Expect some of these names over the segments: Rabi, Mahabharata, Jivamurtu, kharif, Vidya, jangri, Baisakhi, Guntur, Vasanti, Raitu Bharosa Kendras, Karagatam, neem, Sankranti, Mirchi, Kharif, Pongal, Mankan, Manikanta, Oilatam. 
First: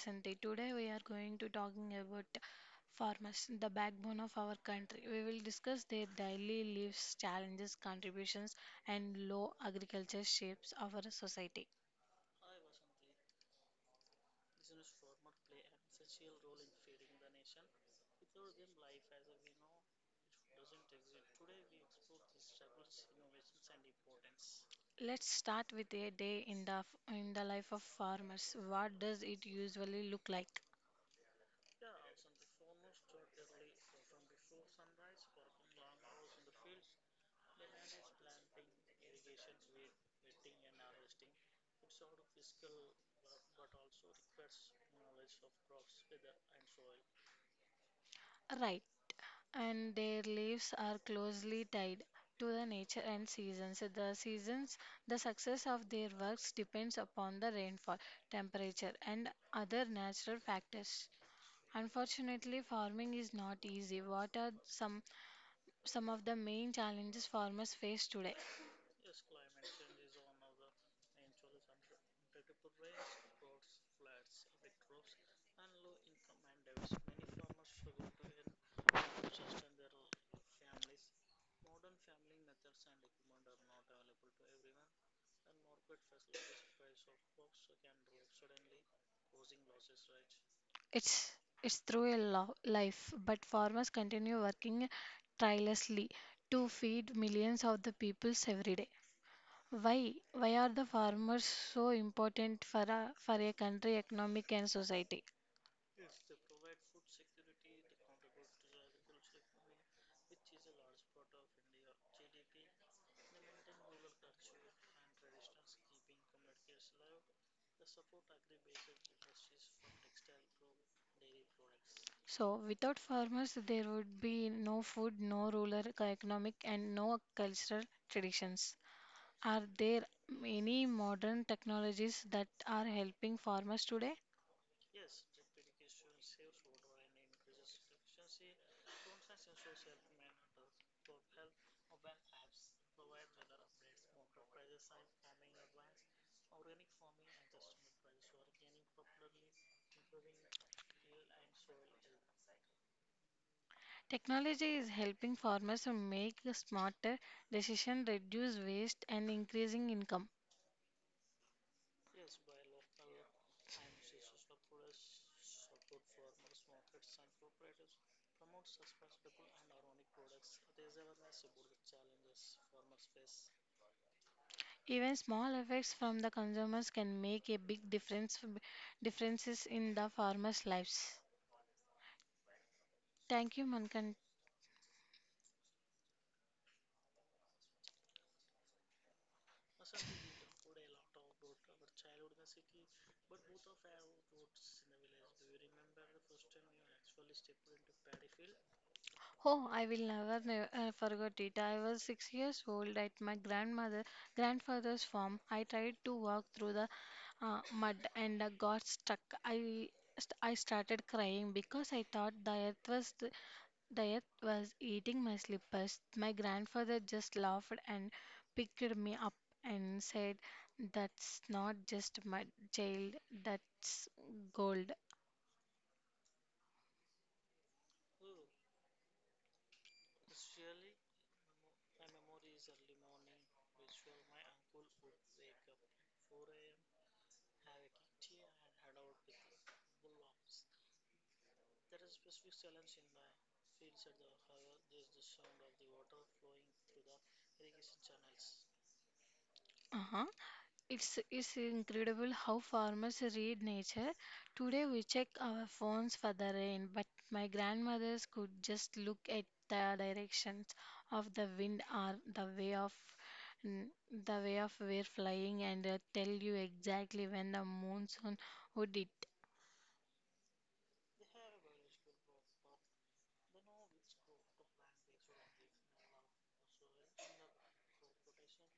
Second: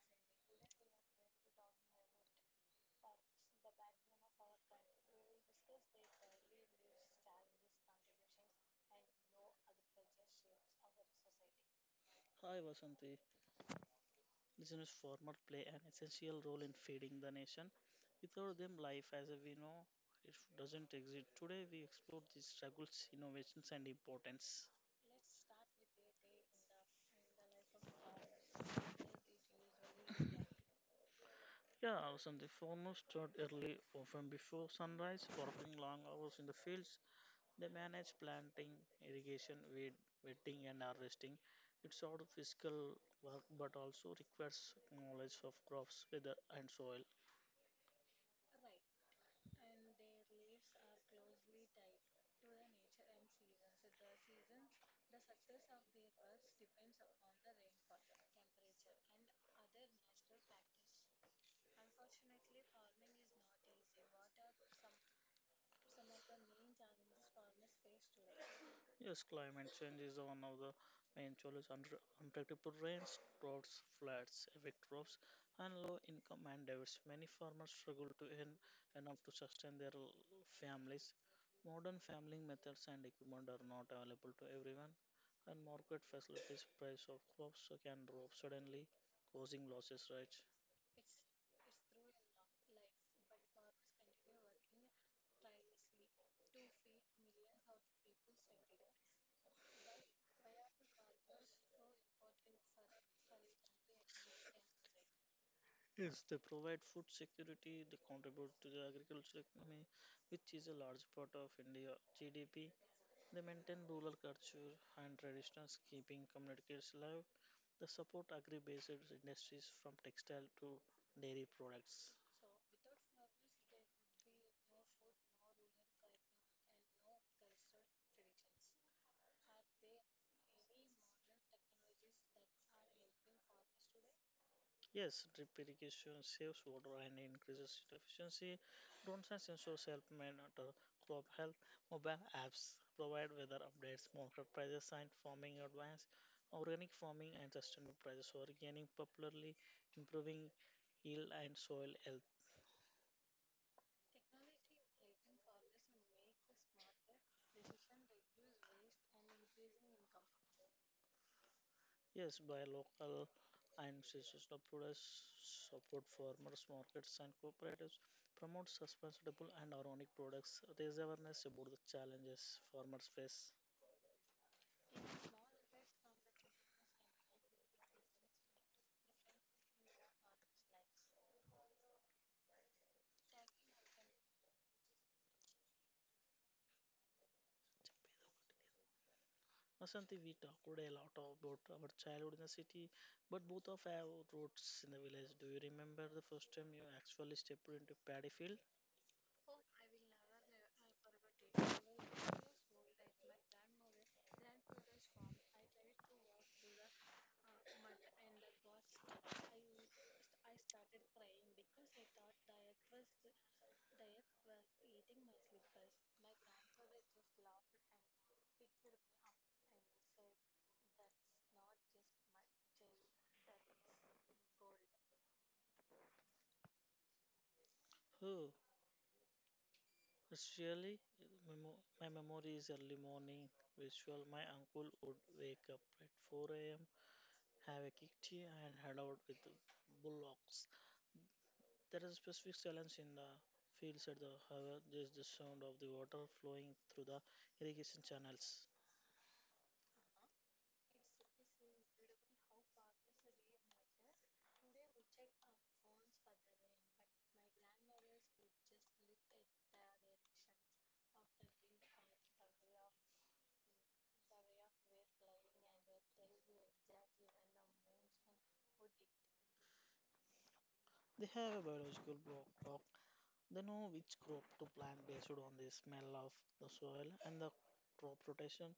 Vasanti. Today we are going to talking about farmers, the backbone of our country. We will discuss their daily lives, challenges, contributions, and low agriculture shapes our society. Hi Vasanti. Listeners, farmers play an essential role in feeding the nation. Without them, life as we know it doesn't exist. Today, we explore these struggles, innovations, and importance. Let's start with a day in the life of farmers. What does it usually look like? Yeah, Vasanti, farmers start early, often before sunrise, working long hours in the fields. They manage planting, irrigation, weed, wetting, and harvesting. It's sort of physical work, but also requires knowledge of crops, weather, and soil. Right. And their lives are closely tied to the nature and seasons. The seasons, the success of their works depends upon the rainfall, temperature, and other natural factors. Unfortunately, farming is not easy. What are some of the main challenges farmers face today? Yes, climate change is one of the main challenges. Unpredictable rains, droughts, floods affect crops and low income and diets. Many farmers struggle to earn enough to sustain their families. Modern farming methods and equipment are not available to everyone, and market facilities price of crops can drop suddenly, causing losses. Right? It's it's through a life, but farmers continue working tirelessly to feed millions of the peoples every day. Why? Why are the farmers so important for a country, economic and society? Yes, they provide food security, they contribute to the agriculture economy, which is a large part of India GDP. They maintain rural culture and traditions, keeping communities alive. They support agri-based industries from textile to dairy products. So, without farmers, there would be no food, no rural economic, and no cultural traditions. Are there many modern technologies that are helping farmers today? Yes, drip irrigation saves water and increases efficiency. Drones and sensors help monitor crop health. Mobile apps provide weather updates, market prices, and farming advice. Organic farming and sustainable prices are gaining popularly, improving yield and soil health. Technology is helping farmers to make a smarter decision, reduce waste, and increasing income. Yes, by local and seasonal produce support farmers, markets, and cooperatives. Promote sustainable and organic products. Raise awareness about the challenges farmers face. Even small effects from the consumers can make a big differences in the farmers' lives. Thank you, Mankan. Vasanti, we talked a lot about our childhood in the city, but both of have roots in the village. Do you remember the first time you actually stepped into paddy field? Oh, I will never, never, forget it. I was 6 years old at my grandmother grandfather's farm. I tried to walk through the mud and got stuck. I I started crying because I thought the earth was Dayat was eating my slippers. My grandfather just laughed and picked me up and said, "That's not just mud, child, that's gold." Oh, it's really my memory is early morning ritual. My uncle would wake up at 4 a.m., have a kick tea, and head out with the bullocks. There is a specific silence in the fields at the however, there's the sound of the water flowing through the irrigation channels. Uh-huh. It's incredible how farmers read nature. Today we check our phones for the rain, but my grandmothers could just look at the directions of the wind or the way of we're flying and tell you exactly when the monsoon would hit. They have a biological block clock. They know which crop to plant based on the smell of the soil and the crop rotation.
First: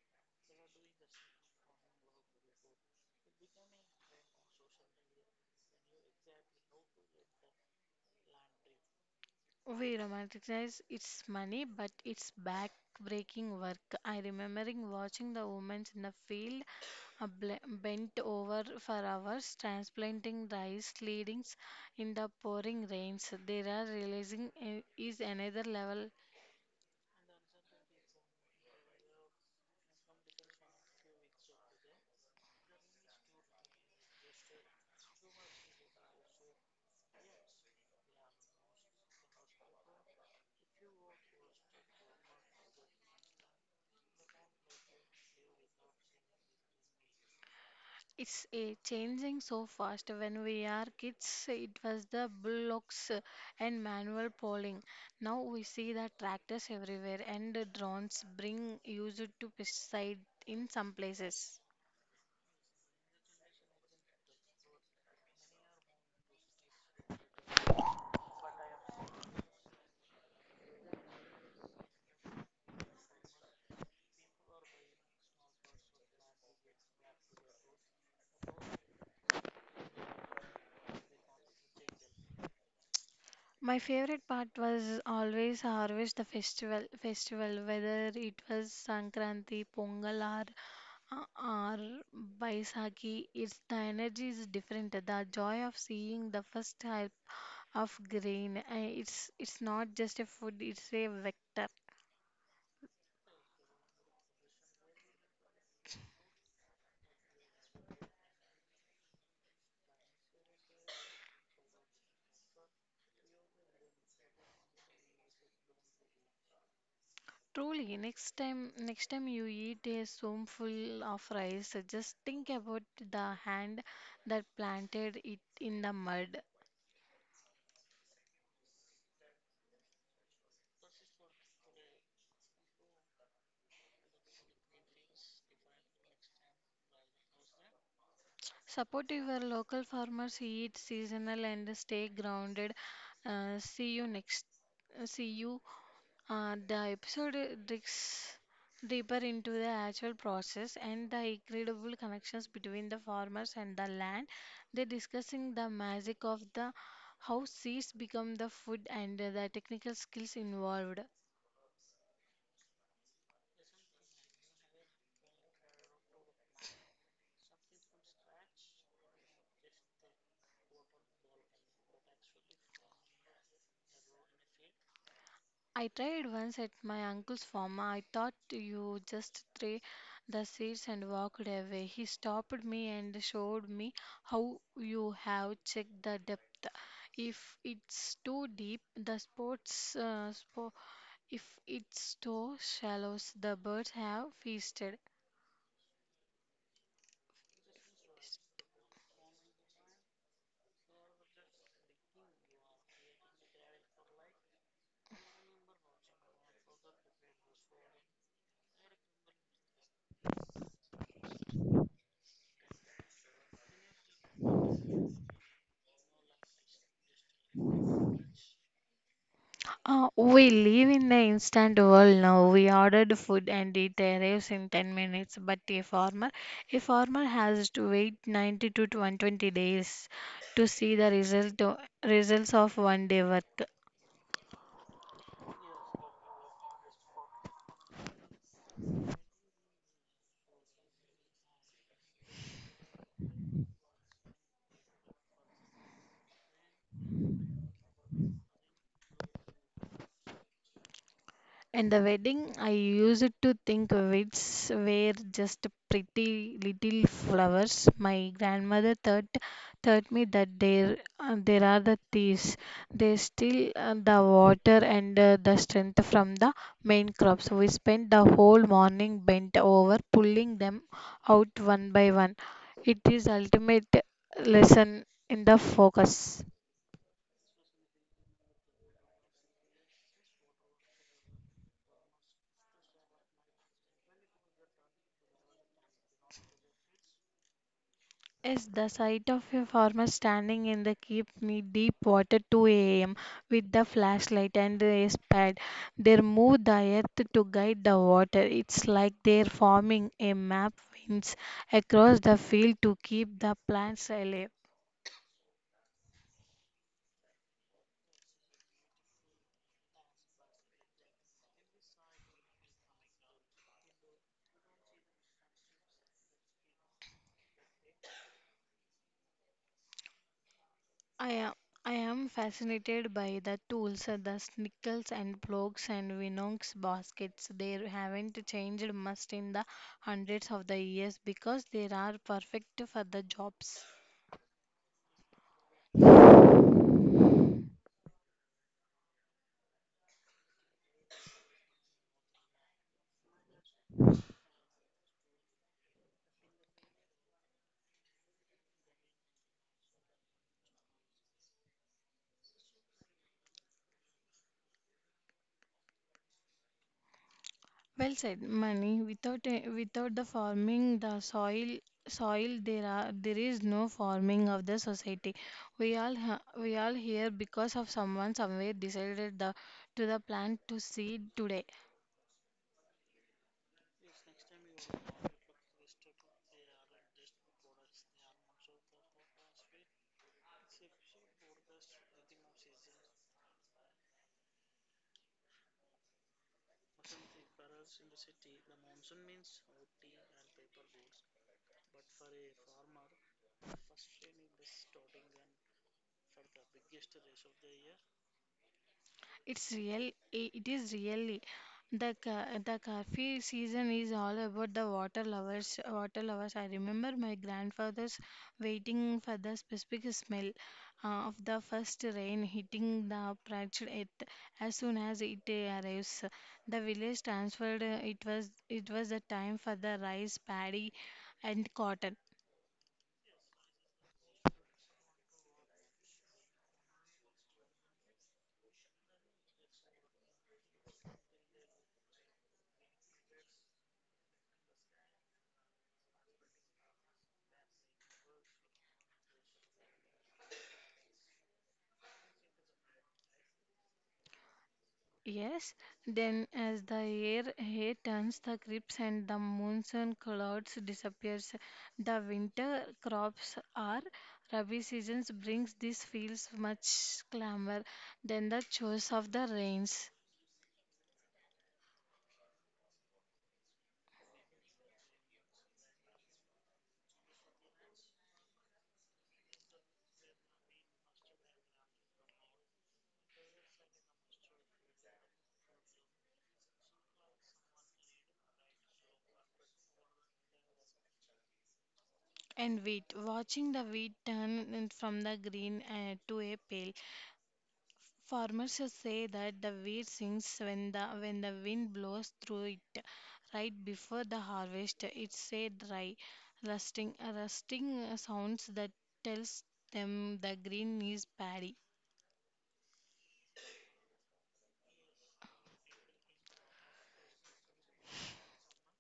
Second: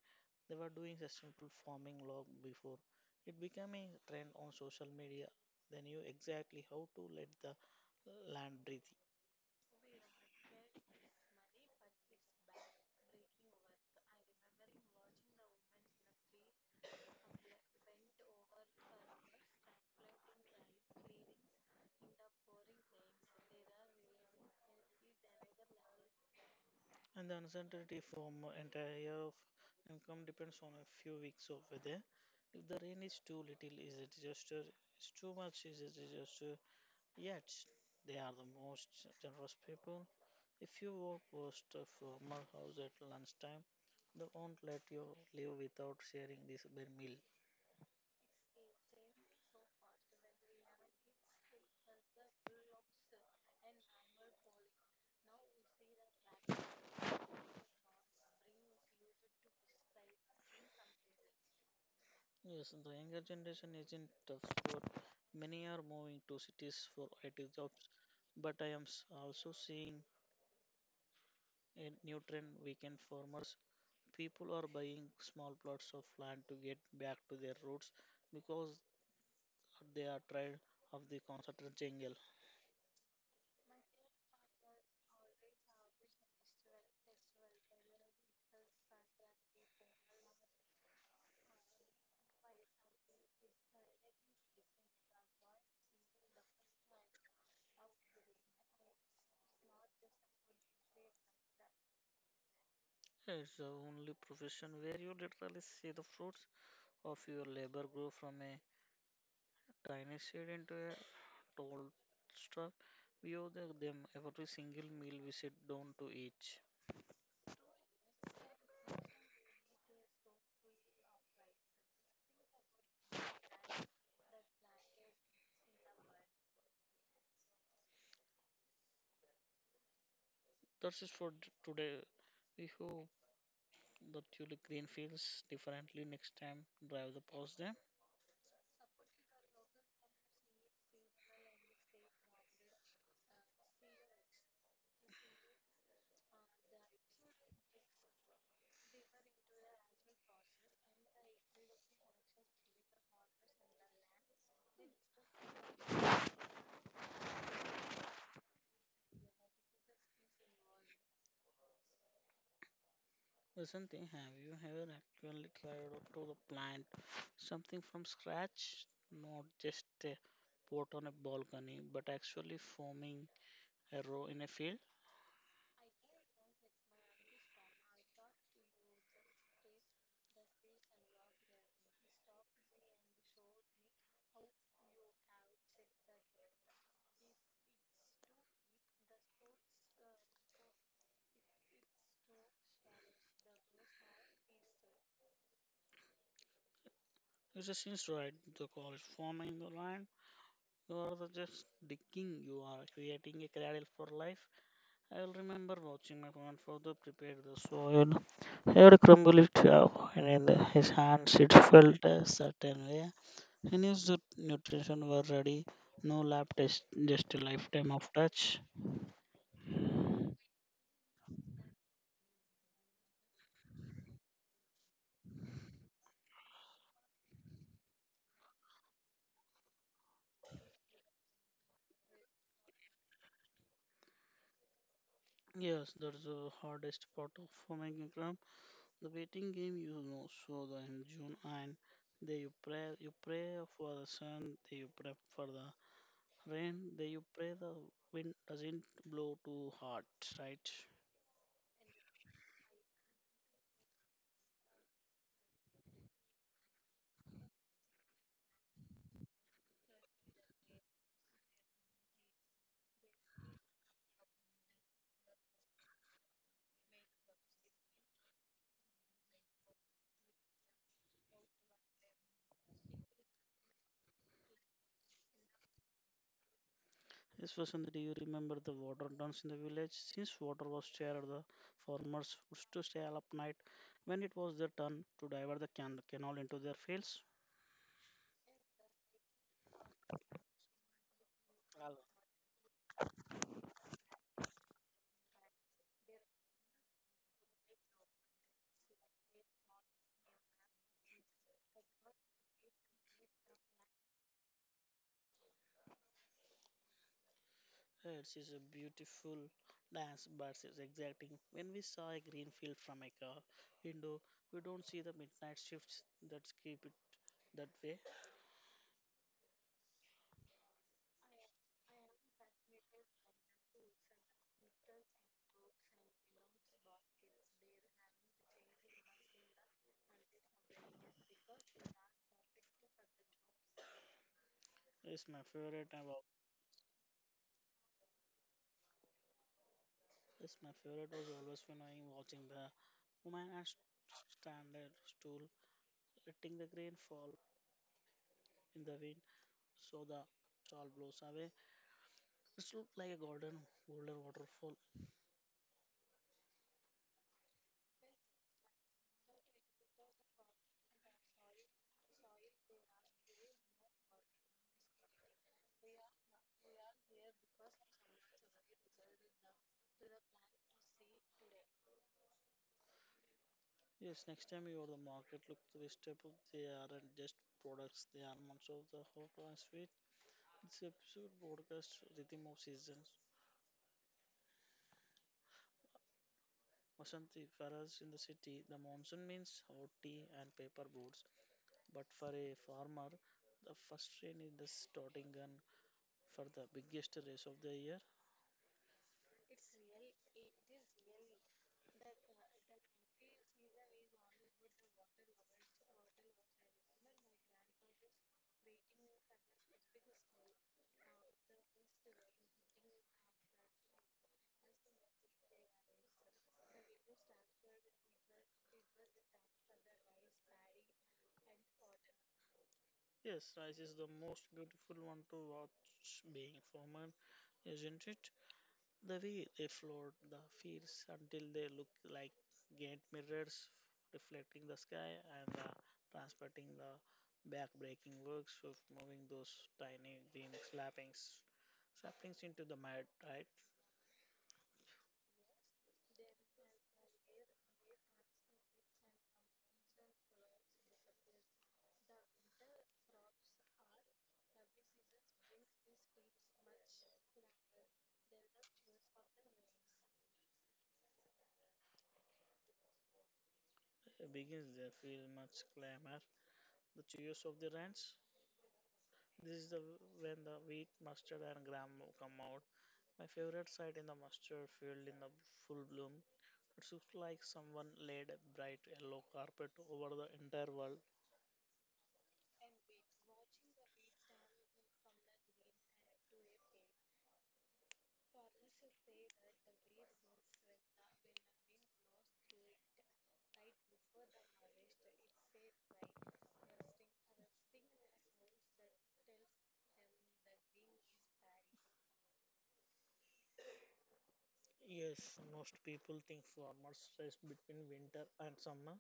They were doing sustainable farming long before it became a trend on social media. They knew exactly how to let the land breathe. We romanticize its money, but it's back breaking work. I remembering watching the women in the field bent over for hours, transplanting rice seedlings in the pouring rains. They are realizing is another level. And the uncertainty from entire year of income depends on a few weeks of weather. If the rain is too little, is a disaster? It's too much, is a disaster? Yet they are the most generous people. If you walk past a farmer house at lunchtime, they won't let you live without sharing this bare meal. It's a changing so fast. When we are kids, it was the bullocks and manual ploughing. Now we see the tractors everywhere and the drones bring used to pesticide in some places. Yes, the younger generation is in tough spot. Many are moving to cities for IT jobs, but I am also seeing a new trend weekend farmers. People are buying small plots of land to get back to their roots because they are tired of the constant jungle. My favorite part was always harvest the festival whether it was Sankranti, Pongal, or Uh, Or Baisakhi, it's the energy is different. The joy of seeing the first type of grain. It's not just a food. It's a vector. It's the only profession where you literally see the fruits of your labor grow from a dynasted into a tall struck. We owe them every single meal we sit down to eat. Truly, next time you eat a spoonful of rice, just think about the hand that planted it in the mud. That's it for today. We hope the tulip green feels differently next time. Drive the past them. Support your local farmers. Eat seasonal and stay grounded. See you next. See you. The episode digs deeper into the actual process and the incredible connections between the farmers and the land. They're discussing the magic of the how seeds become the food and the technical skills involved. Listen, thing, have you ever actually tried out to the plant something from scratch? Not just a pot on a balcony, but actually forming a row in a field. I tried once at my uncle's farm. I thought you just throw the seeds and walked away. He stopped me and showed me how you have checked the depth. If it's too deep, the sports spot if its too shallows, the birds have feasted. It's a since right the call forming the line. You are the just digging, you are creating a cradle for life. I will remember watching my grandfather prepare the soil. He would crumble it up, and in his hands it felt a certain way. He knew the nutrition were ready. No lab test, just a lifetime of touch. We live in the instant world now. We ordered food and it arrives in 10 minutes. But a farmer has to wait 90 to 120 days to see the results of one day work. Yes, that's the hardest part of making crumb. The waiting game, you know, so the in June and they you pray for the sun, they you pray for the When they you pray the wind doesn't blow too hard, right? And the wedding, I used to think weeds were just pretty little flowers. My grandmother thought taught me that there are the thieves. They steal the water and the strength from the main crops. We spent the whole morning bent over pulling them out one by one. It is ultimate lesson in the focus. Yes, Vasanthi, do you remember the water dance in the village? Since water was shared, the farmers used to stay up night when it was their turn to divert the canal into their fields. Yes, the sight of a farmer standing in the keep me deep Hello. water 2 a.m. with the flashlight and a spade. They move the earth to guide the water. It's like they're forming a map winds across the field to keep the plants alive. It is a beautiful dance, but it's exacting. When we saw a green field from a car window, we don't see the midnight shifts that keep it that way. I am I am fascinated by the tools, the snickels and plugs and Winonx baskets. They haven't changed much in the hundreds of the years because they are perfect for the jobs. It's my favorite. Yes, my favorite was always when I am watching the woman at standard stool, letting the grain fall in the wind so the shawl blows away. It looked like a golden waterfall. Well said, Mani. Without without the forming the soil there are there is no forming of the society. We all here because of someone somewhere decided the to the plant to seed today. Yes, next time you go to the market, look to vegetable. They aren't just products; they are months of the hot and sweet. This episode broadcasts rhythm of seasons. Vasanti, for us in the city, the monsoon means hot tea and paper boats, but for a farmer, the first rain is the starting gun for the biggest race of the year. It's real. It is really the the coffee season is all about the water lovers. Water lovers. I remember my grandfather's waiting for the specific smell of the first rain hitting the parched earth as soon as it arrives. The village transferred. It was the time for the rice, paddy, and cotton. Yes, race is the most beautiful one to watch being formed, isn't it? The way they float the fields until they look like giant mirrors reflecting the sky and transporting the back-breaking works of moving those tiny green slappings saplings into the mud, right? Yes, then as the air here turns the crisp and the monsoon clouds disappears, the winter crops are Rabi seasons brings these fields much clamor than the chores of the rains. Begins they feel much clamor. The cheers of the ranch. This is the when the wheat, mustard, and gram come out. My favorite sight in the mustard field in the full bloom. It looks like someone laid a bright yellow carpet over the entire world. And wheat, watching the wheat turn in from the green to a pale. Farmers should say that the wheat sings when the wind blows through it right before the harvest. It's a dry, rusting sounds that tells them the green is paddy. Yes, most people think farmers rest between winter and summer,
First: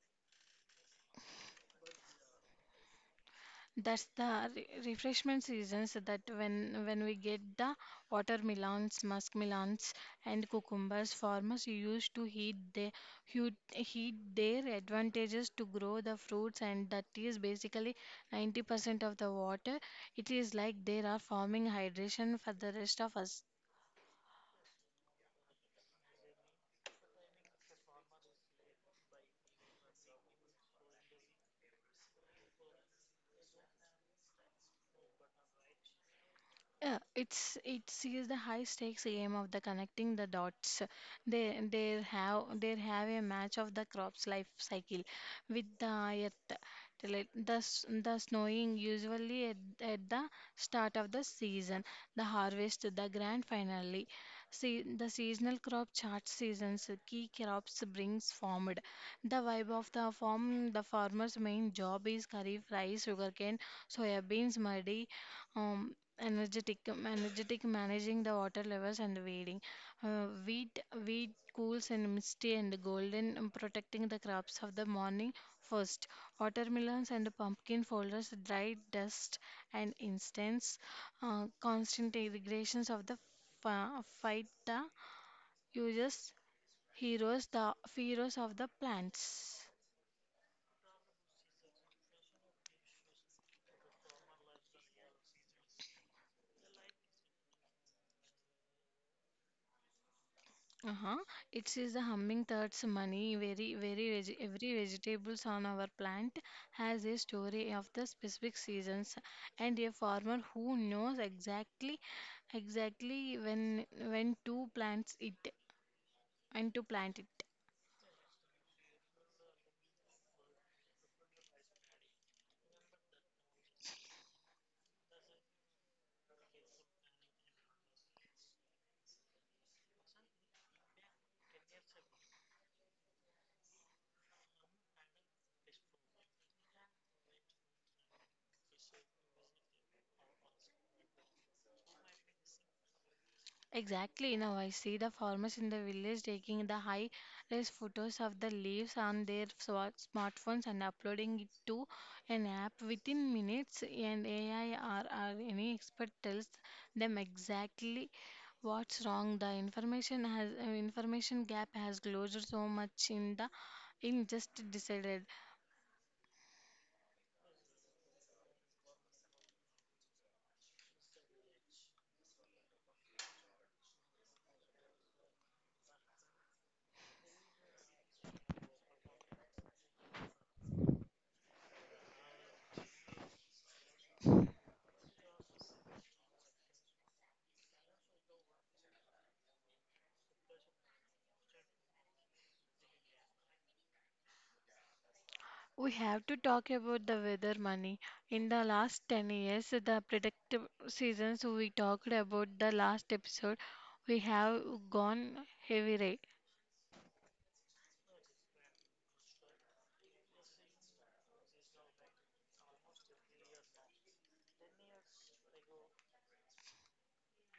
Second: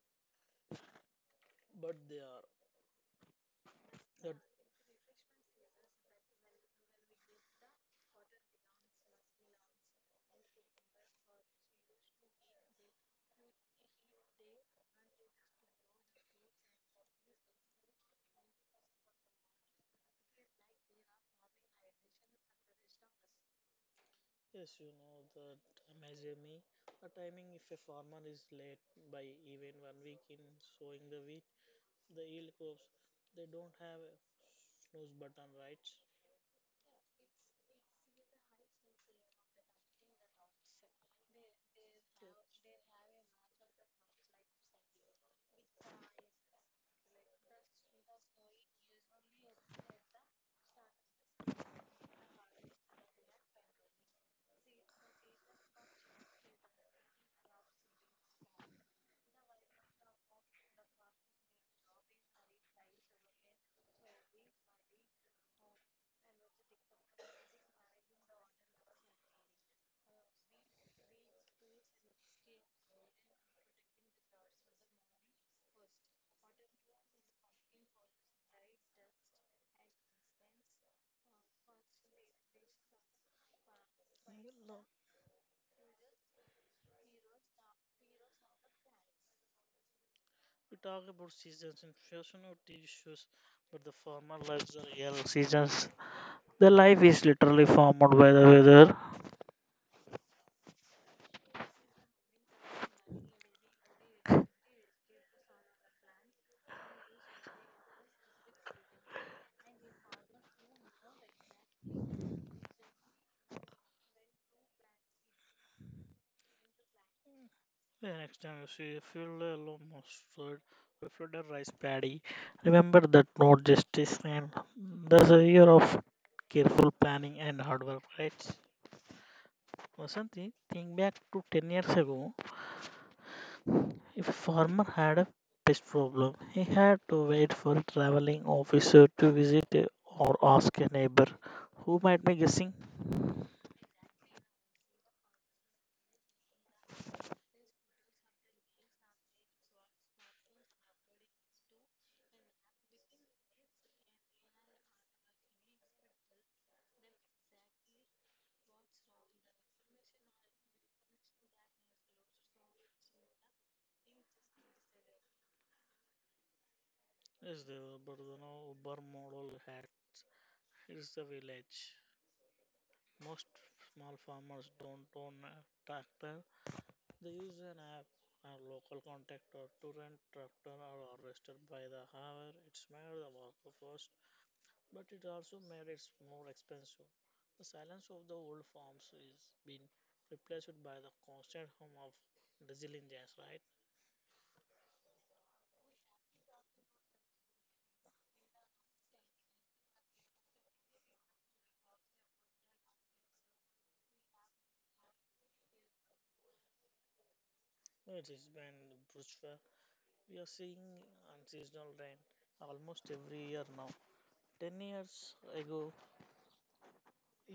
but they are. That's That, the refreshment seasons that when we get the watermelons, muskmelons, and cucumbers, farmers used to heat their heat, their advantages to grow the fruits, and that is basically 90% of the water. It is like there are farming hydration for the rest of us. yes, you know, the MSME. The timing if a farmer is late by even 1 week in sowing the wheat, the yield crops, they don't have a snooze button, right? Yeah, it sees the high stakes game of the connecting the dots. They have a match of the crop's life cycle with the earth. The the snowing usually at the start of the season, the harvest, the grand finale. See the seasonal crop chart seasons key crops brings formed. The vibe of the farmer's main job is kharif rice, sugarcane, soya beans, muddy. um, energetic energetic managing the water levels and the wading uh, wheat wheat cools and misty and golden protecting the crops of the morning first watermelons and pumpkin folders dried dust and instance constant irrigations of the phyta uses heroes the heroes of the plants. We talk about seasons in fashion or TV shows, but the former lives are real seasons. The life is literally formed by the weather. Uh-huh. It is the hummingbirds' money. Very, very veg every vegetables on our plant has a story of the specific seasons, and a farmer who knows exactly when to plants it and to plant it. The next time you see a field yellow mustard or flooded rice paddy, remember that not just is rain. There's a year of careful planning and hard work, right? Vasanti, think back to 10 years ago. If a farmer had a pest problem, he had to wait for a traveling officer to visit or ask a neighbor who might be guessing. Exactly. Now I see the farmers in the village taking the high res photos of the leaves on their smartphones and uploading it to an app within minutes. And AI or any expert tells them exactly what's wrong. The information gap has closed so much in the in just decided. Yes, there were, but you know, Uber model had it's the village. Most small farmers don't own a tractor. They use an app or local contact or to rent tractor or are harvester by the hour. It's made the workforce but it also made it more expensive. The silence of the old farms is being replaced by the constant hum of diesel engines, right? We have to talk about the weather money. In the last 10 years, the predictive seasons we talked about the last episode, we have gone heavy rain. Well, it has been brutal. We are seeing unseasonal rain almost every year now. 10 years ago,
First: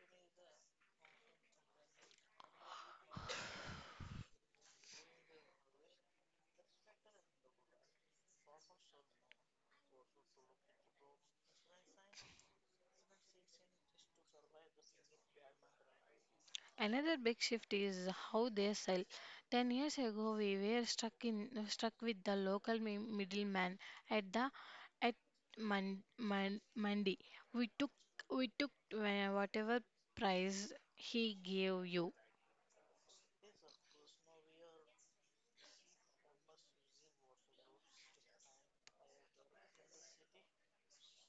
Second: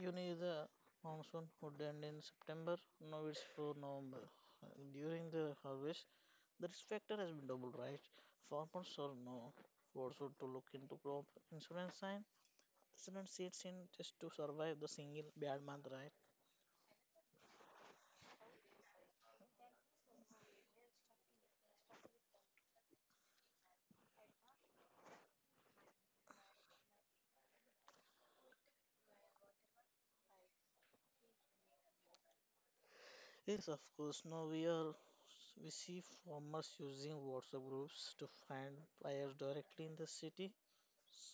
you knew the monsoon would end in September. Now it's for November. During the harvest, the risk factor has been doubled, right? Farmers are now forced to look into crop insurance Cement sits in just to survive the single bad month, right? Another big shift is how they sell. 10 years ago, we were stuck with the local middleman at the at Monday. We took we took whatever price he gave you. Yes, of course. Now we are we see farmers using WhatsApp groups to find buyers directly in the city.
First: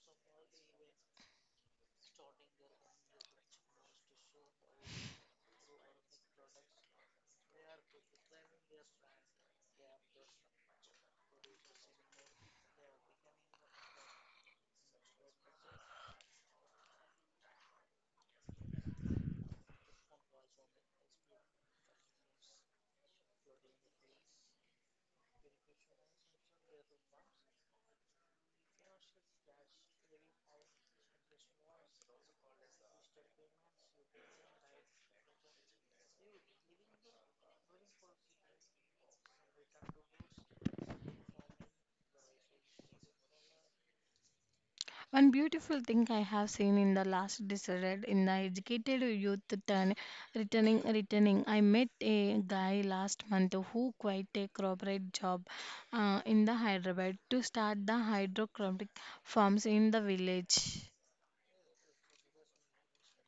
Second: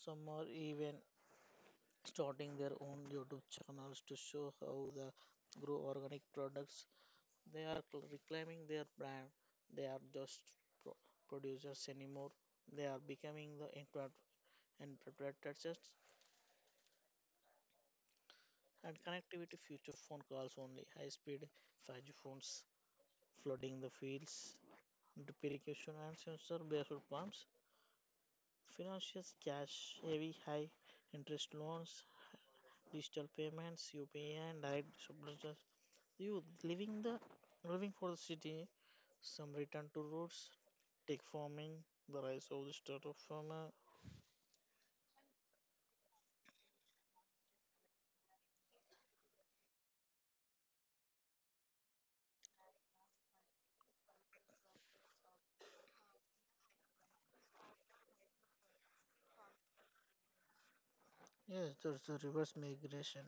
Some are even starting their own YouTube channels to show how they grow organic products. They are reclaiming their brand. They are just pro- producers anymore. They are becoming the internet interpreters and connectivity future phone calls only high speed 5G phones flooding the fields, drip irrigation and sensor based pumps, financiers cash heavy high interest loans, digital payments, UPI and high subsidies. Youth living for the city, some return to roots, tech farming, the rise of the startup farmer. One beautiful thing I have seen in the last decade in the educated youth turn returning. I met a guy last month who quit a corporate job in the Hyderabad to start the hydroponic farms in the village. Yes, there's a reverse migration.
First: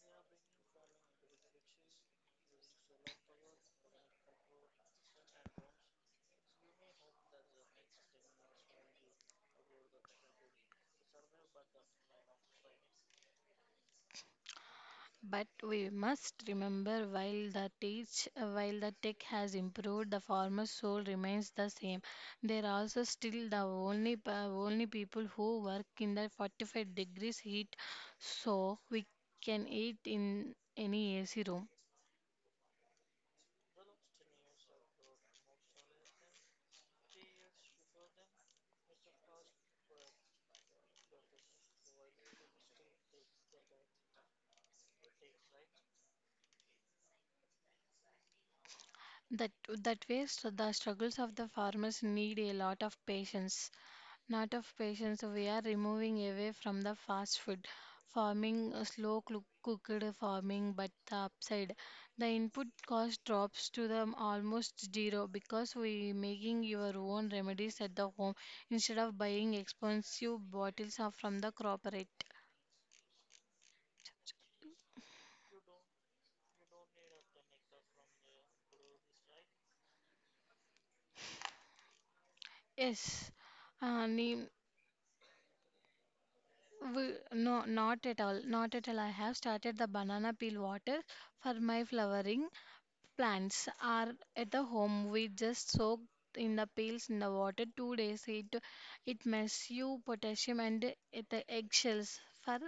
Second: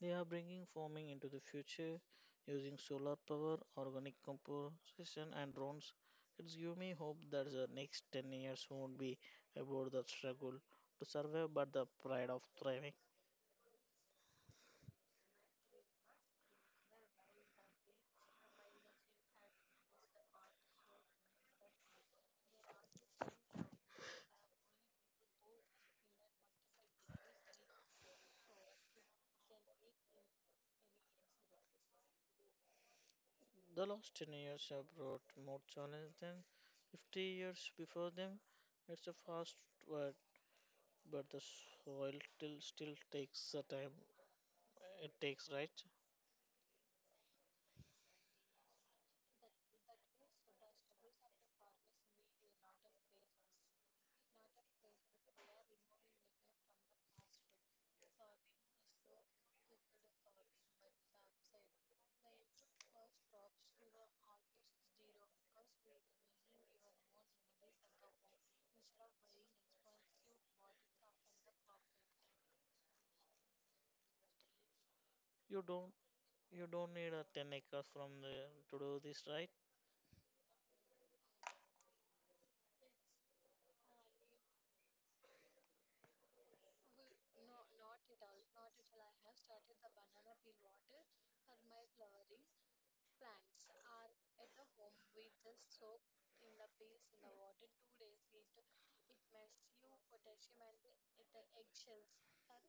They are bringing farming into the future using solar power, organic composition, and drones. It's give me hope that the next 10 years won't be about the struggle to survive but the pride of thriving. But we must remember while the tech has improved, the farmer's soul remains the same. They are also still the only only people who work in the 45 degrees heat, so we can eat in any AC room. The last 10 years have brought more challenge than 50 years before them. It's a fast work, but the soil still takes the time it takes, right? That that way, so the struggles of the farmers need a lot of patience. Not of patience, we are removing away from the fast food farming, slow cooked farming, but the upside, the input cost drops to the almost zero because we making your own remedies at the home instead of buying expensive bottles from the corporate. You don't You don't need a 10 acres from the to do this, right? Yes, uh, neem- we, no, not at all. Not at all. I have started the banana peel water for my flowering plants are at the home we just soak in the peels in the water 2 days it it makes you potassium and the eggshells for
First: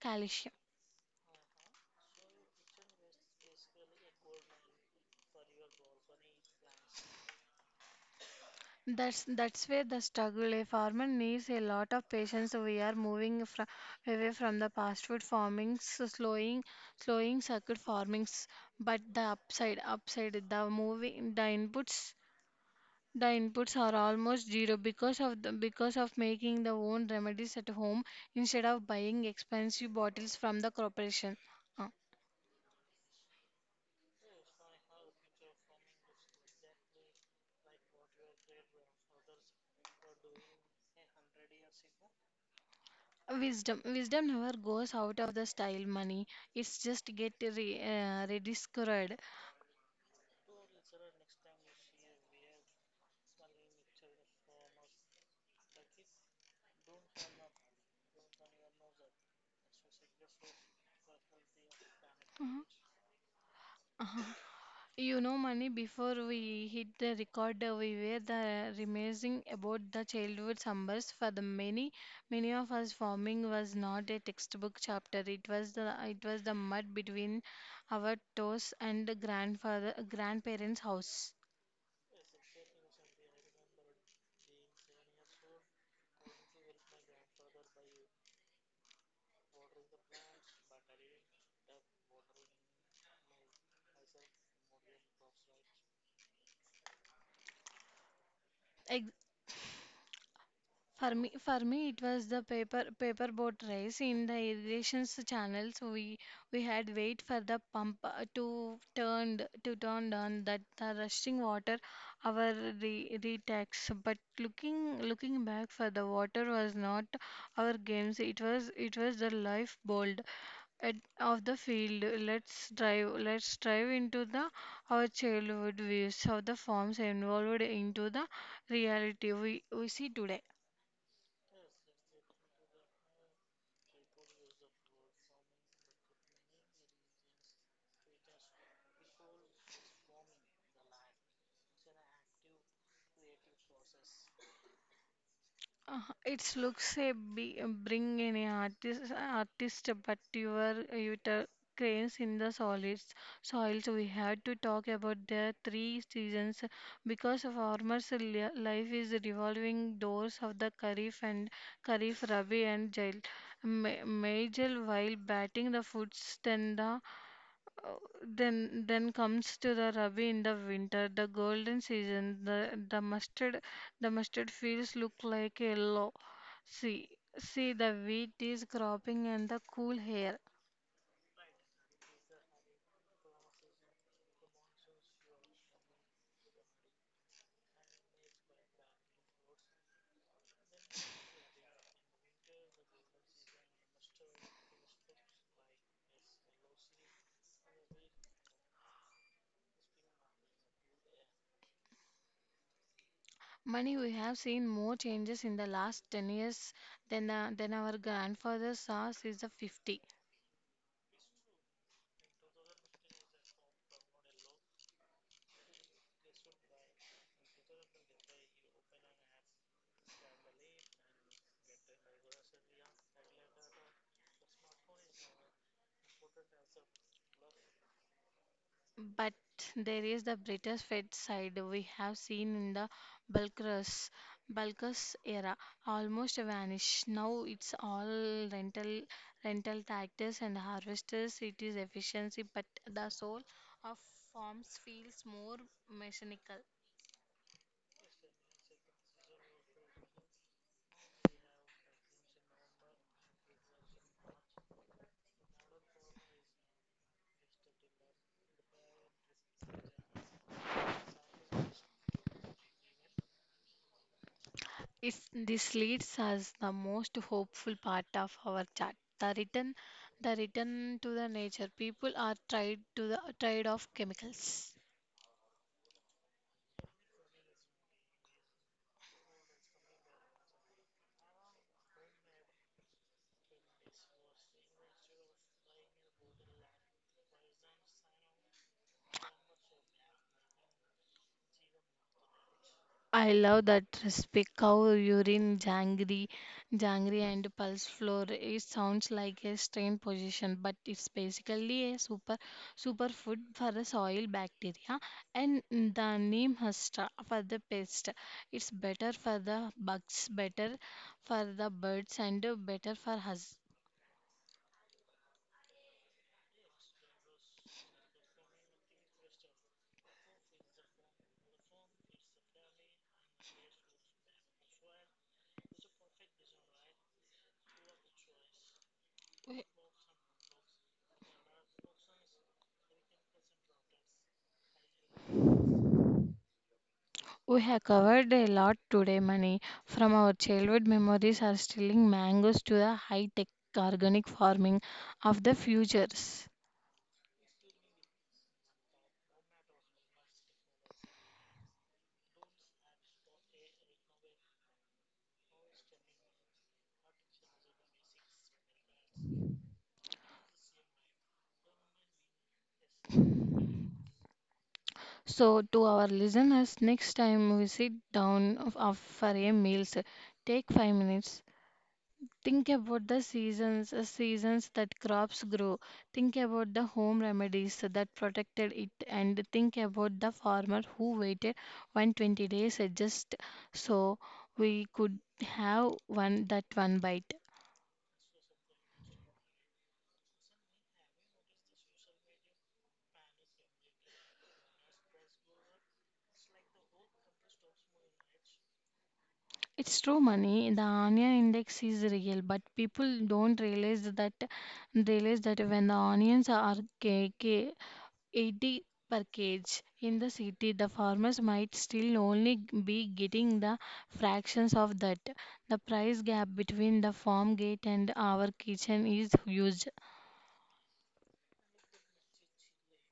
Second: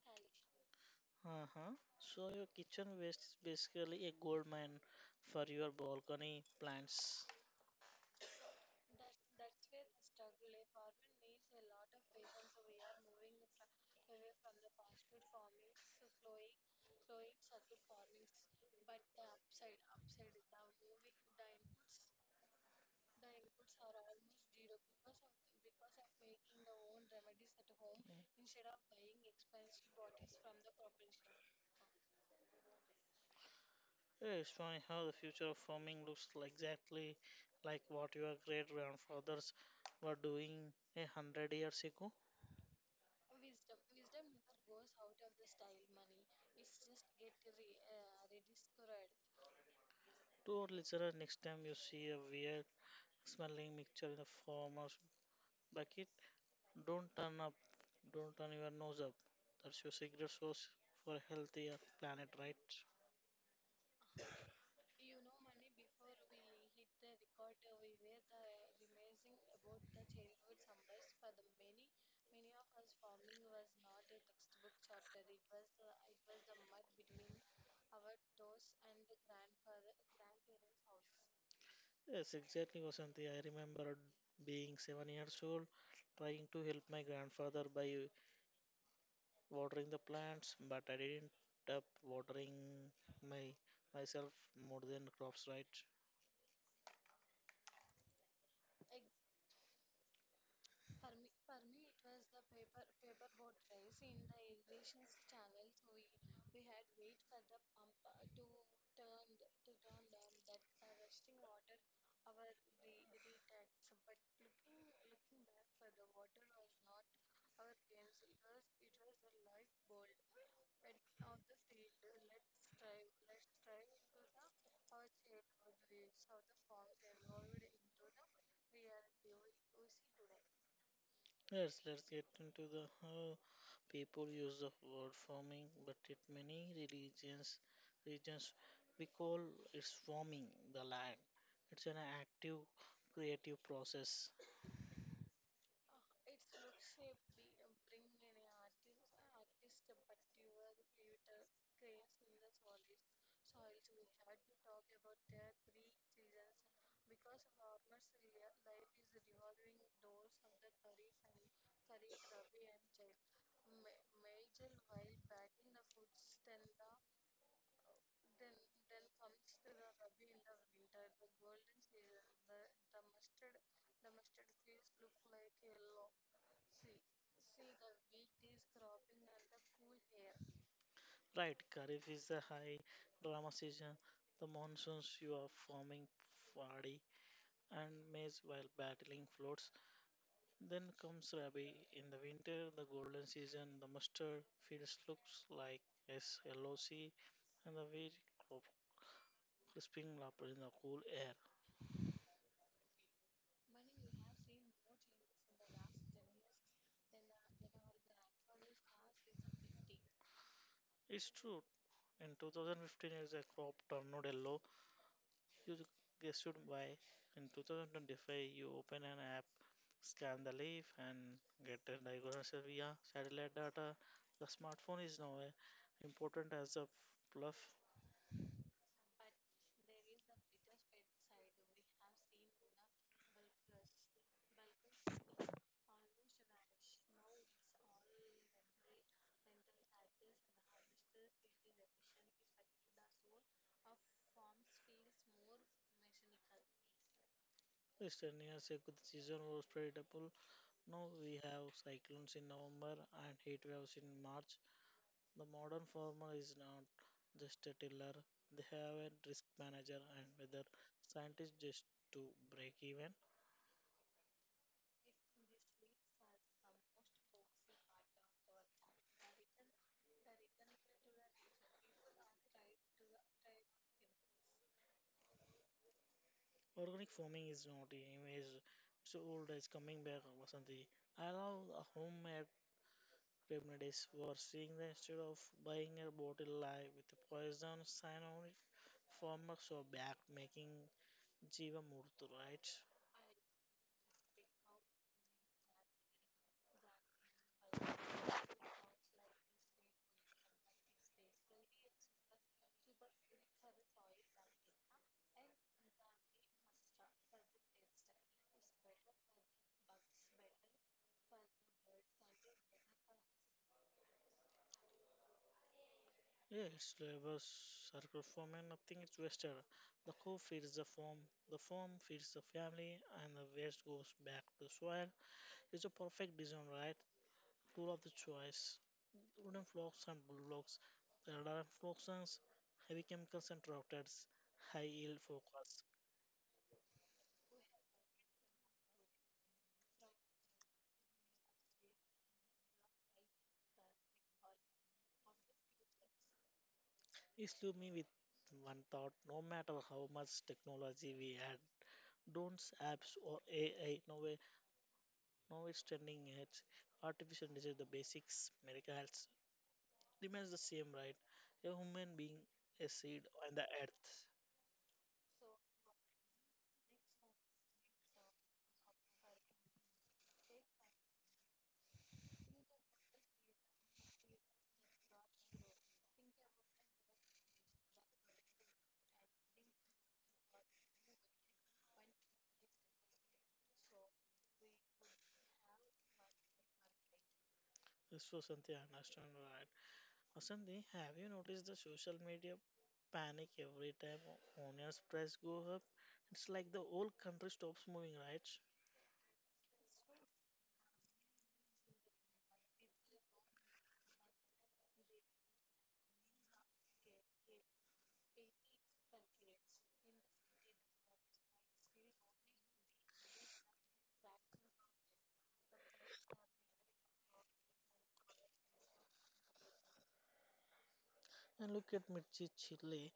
calcium. Uh-huh. So your kitchen waste is basically a gold mine for your balcony plants. That's where the struggle a farmer needs a lot of patience we are moving from away from the fast food farming slowing circuit farmings but the upside upside the moving the inputs. The inputs are almost zero because of because of making the own remedies at home instead of buying expensive bottles from the corporation. Uh, Yeah, it's funny how the future of farming looks like exactly like what your great grandfathers were doing 100 years ago. wisdom wisdom never goes out of the style. Money it's just get rediscovered. To our listener, next time you see a weird smelling mixture in the farmer's bucket, don't turn up, don't turn your nose up. That's your secret source for a healthier planet, right? You know, Mani, before we hit the record, we were the reminiscing about the childhood summers. For the many of us, farming was not a textbook chapter. It was the mud between our toes and the grandfather grandparents' house. Yes, exactly, Vasanti. I remember being 7 years old, trying to help my grandfather by watering the plants, but I didn't up watering my myself more than crops, right? For me, it was the paper boat race in the irrigations channel. So we had wait for the pump to turn on that the rushing water, our re retax. But looking back, for the water was not our games. It was the lifeblood at, of the field. Let's drive into the our childhood views of the forms involved into the reality we see today. Yes, let's get into the how people use the word farming, but in many regions, we call it farming the land. It's an active, creative process. Uh, it looks a bring in a artist but your cranes in the solids soils we had to talk about the three seasons because farmers life is revolving doors of the kharif rabi and jail ma- major while batting the foots then the uh, then comes to the Rabi in the winter, the golden season. The mustard, the mustard fields look like yellow. See, see, the wheat is cropping and the cool air. Right, Kharif is the high drama season. The monsoons you are forming paddy and maize while battling floods. Then comes Rabi. In the winter, the golden season, the mustard fields looks like SLOC and the wheat crop crisping up in the cool air. Money, we have seen more changes in the last 10 years than than our grandfather saw since the 50. It's true. In 2015, as a crop turned yellow. You guessed why. In 2025, you open an app scan the leaf and get a diagnosis via satellite data. The smartphone is now important as a bluff. But there is the British Fed side we have seen in the Bulkers, Bulkers era almost vanish. Now it's all rental, rental tractors and harvesters. It is efficiency, but the soul of farms feels more mechanical. Just 10 years ago, the season was predictable. Now we have cyclones in November and heat waves in March. The modern farmer is not just a tiller, they have a risk manager and weather scientist just to break even. If this leads us the most hopeful part of our chat. The return to the nature. People are tied to the tired of chemicals. Organic farming is not an image, it's old, it's coming back, Vasanti. I love the homemade remedies were seeing that instead of buying a bottle live with a poison sign on it, farmers were back making Jiva Jivamurtu, right? I love that respect cow urine jangri and pulse floor. It sounds like a strange position, but it's basically a super food for the soil bacteria and the neem hasta for the pest. It's better for the bugs, better for the birds and better for us. Yeah, it's a circle form and nothing is wasted. The cow feeds the farm feeds the family, and the waste goes back to soil. It's a perfect design, right? Tool of the choice. Wooden flocks and bullocks, radar fluorescence, heavy chemicals and rockets, high yield focus. We have covered a lot today, Mani. From our childhood memories are stealing mangoes to the high-tech organic farming of the futures. It to me with one thought no matter how much technology we add, drones, apps, or AI, no way standing edge, artificial intelligence, the basics, miracles remains the same, right? A human being, a seed on the earth. So, to our listeners, next time we sit down for a meal, take 5 minutes. Think about the seasons that crops grow. Think about the home remedies that protected it, and think about the farmer who waited 120 days just so we could have one bite. This was something I understand, right? Asanti, have you noticed the social media panic every time onions price go up? It's like the whole country stops moving, right? It's true money. The onion index is real, but people don't realize that when the onions are cake 80 per cage. In the city, the farmers might still only be getting the fractions of that. The price gap between the farm gate and our kitchen is huge. And look at Mirchi chili,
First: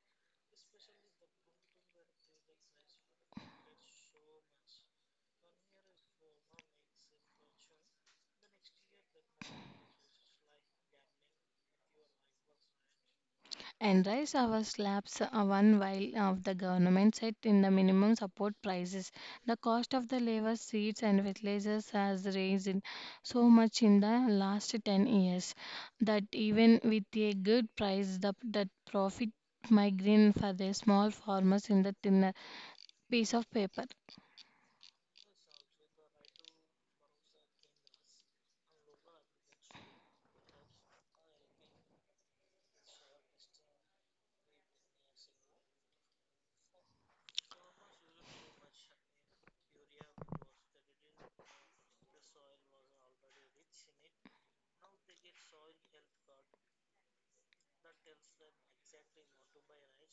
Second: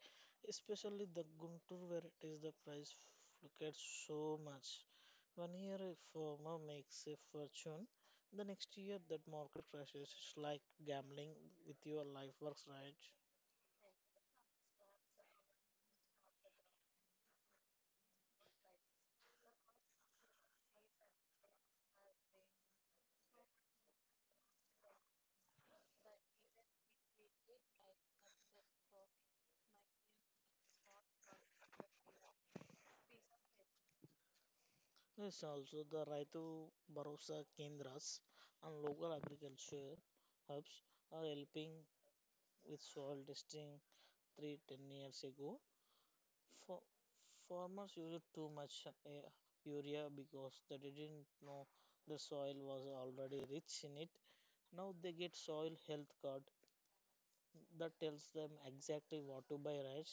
especially the Guntur where it is the price fluctuates so much. One year a farmer makes a fortune, the next year that market crashes. It's like gambling with your life works, right? And rice hour slabs are one while of the government set in the minimum support prices. The cost of the labor seeds, and fertilizers has raised in so much in the last 10 years that even with a good price, that profit migraine for the small farmers in the thinner piece of paper. Yes, also the Raitu Bharosa Kendras and local agriculture hubs are helping with soil testing three ten years ago. For farmers used too much urea because they didn't know the soil was already rich in it. Now they get soil health card that tells them exactly what to buy right.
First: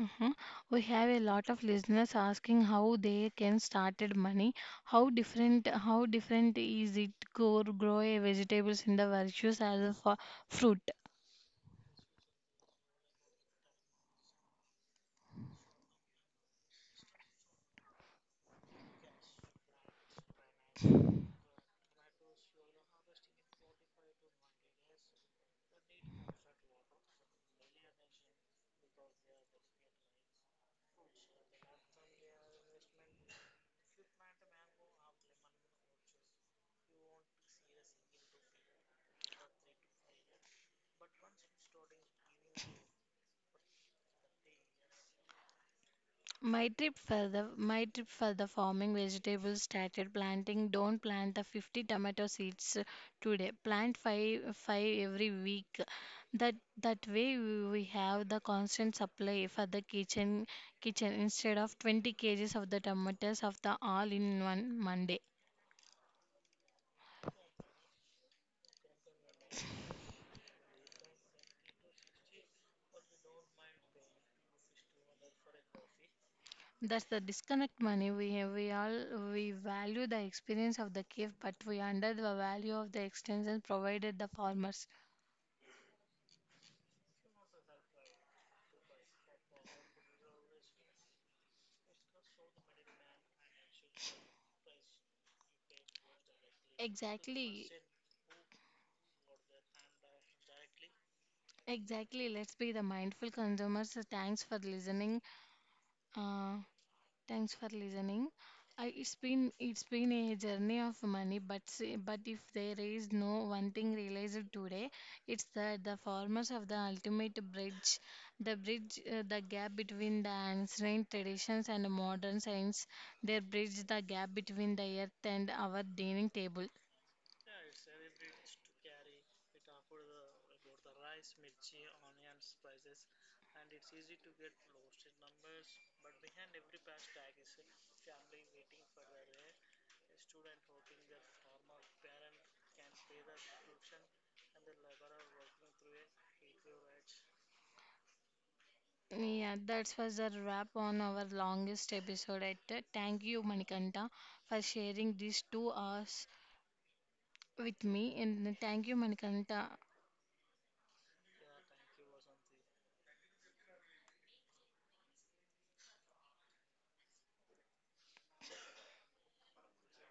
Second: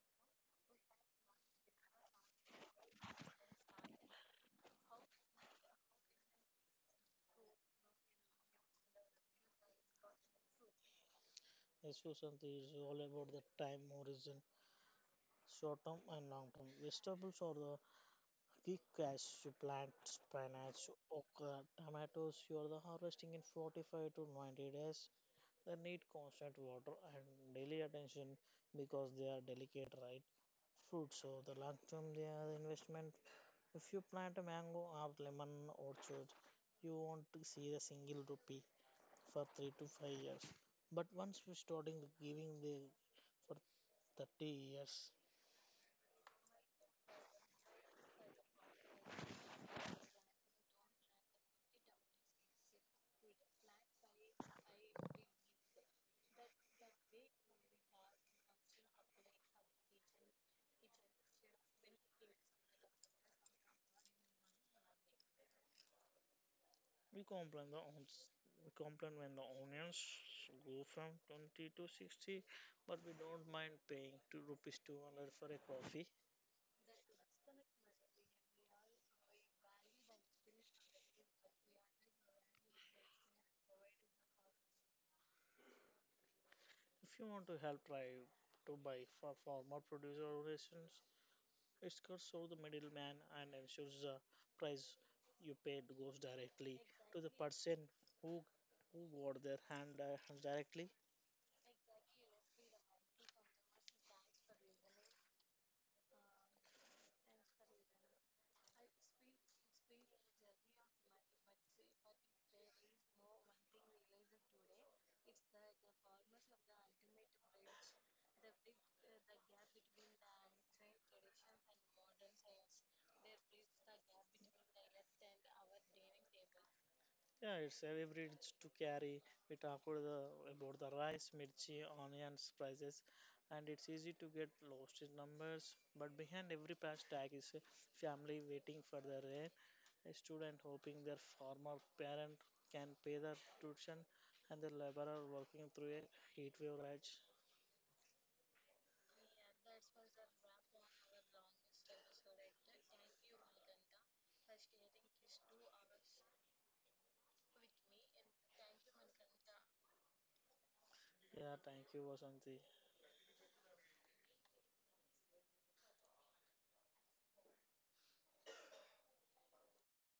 Mhm. We have a lot of listeners asking how they can started money. How different is it? Grow a vegetables in the virtues as a fruit. Yes, Susanti is all about the time horizon, short term and long term. Vegetables are the key cash. You plant spinach, okra, tomatoes. You are the harvesting in 45 to 90 days. They need constant water and daily attention because they are delicate, right? Fruit. So the long term they are the investment. If you plant a mango or lemon orchard, you want to see the single rupee for 3 to 5 years. But once we starting giving the for 30 years, My tip for the farming vegetables started planting. Don't plant the 50 tomato seeds today. Plant five every week. That that way we have the constant supply for the kitchen instead of 20 kg kgs of the tomatoes of the all in one Monday. we complain the ons- we complain when the onions go from 20 to 60, but we don't mind paying two rupees 200 for a coffee. That's the disconnect money. We all we value the experience of the cave, but we under the value of the extensions provided the farmers. If you want to help try to buy for former producer organizations, it cuts through the middleman and ensures the price you paid goes directly to the Exactly. person who who got their hands directly. Exactly. Let's be the mindful consumers. So thanks for listening. Uh, Thanks for listening. I, it's been a journey of money, but but if there is no one thing realized today, it's that the farmers of the ultimate bridge, the gap between the ancient traditions and modern science. They bridge the gap between the earth and our dining table. Yeah, it's heavy bridge to carry. We talked about the rice, mirchi, onions prices, and it's easy to get lost in numbers. But behind every price tag is a family waiting for the rain. A student hoping their former parent can pay their tuition and the laborer working through a heat wave rage. Yeah, that was a wrap on our longest episode. At Thank you, Manikanta, for sharing these 2 hours with me. And thank you, Manikanta, Yeah, thank you, Vasanti.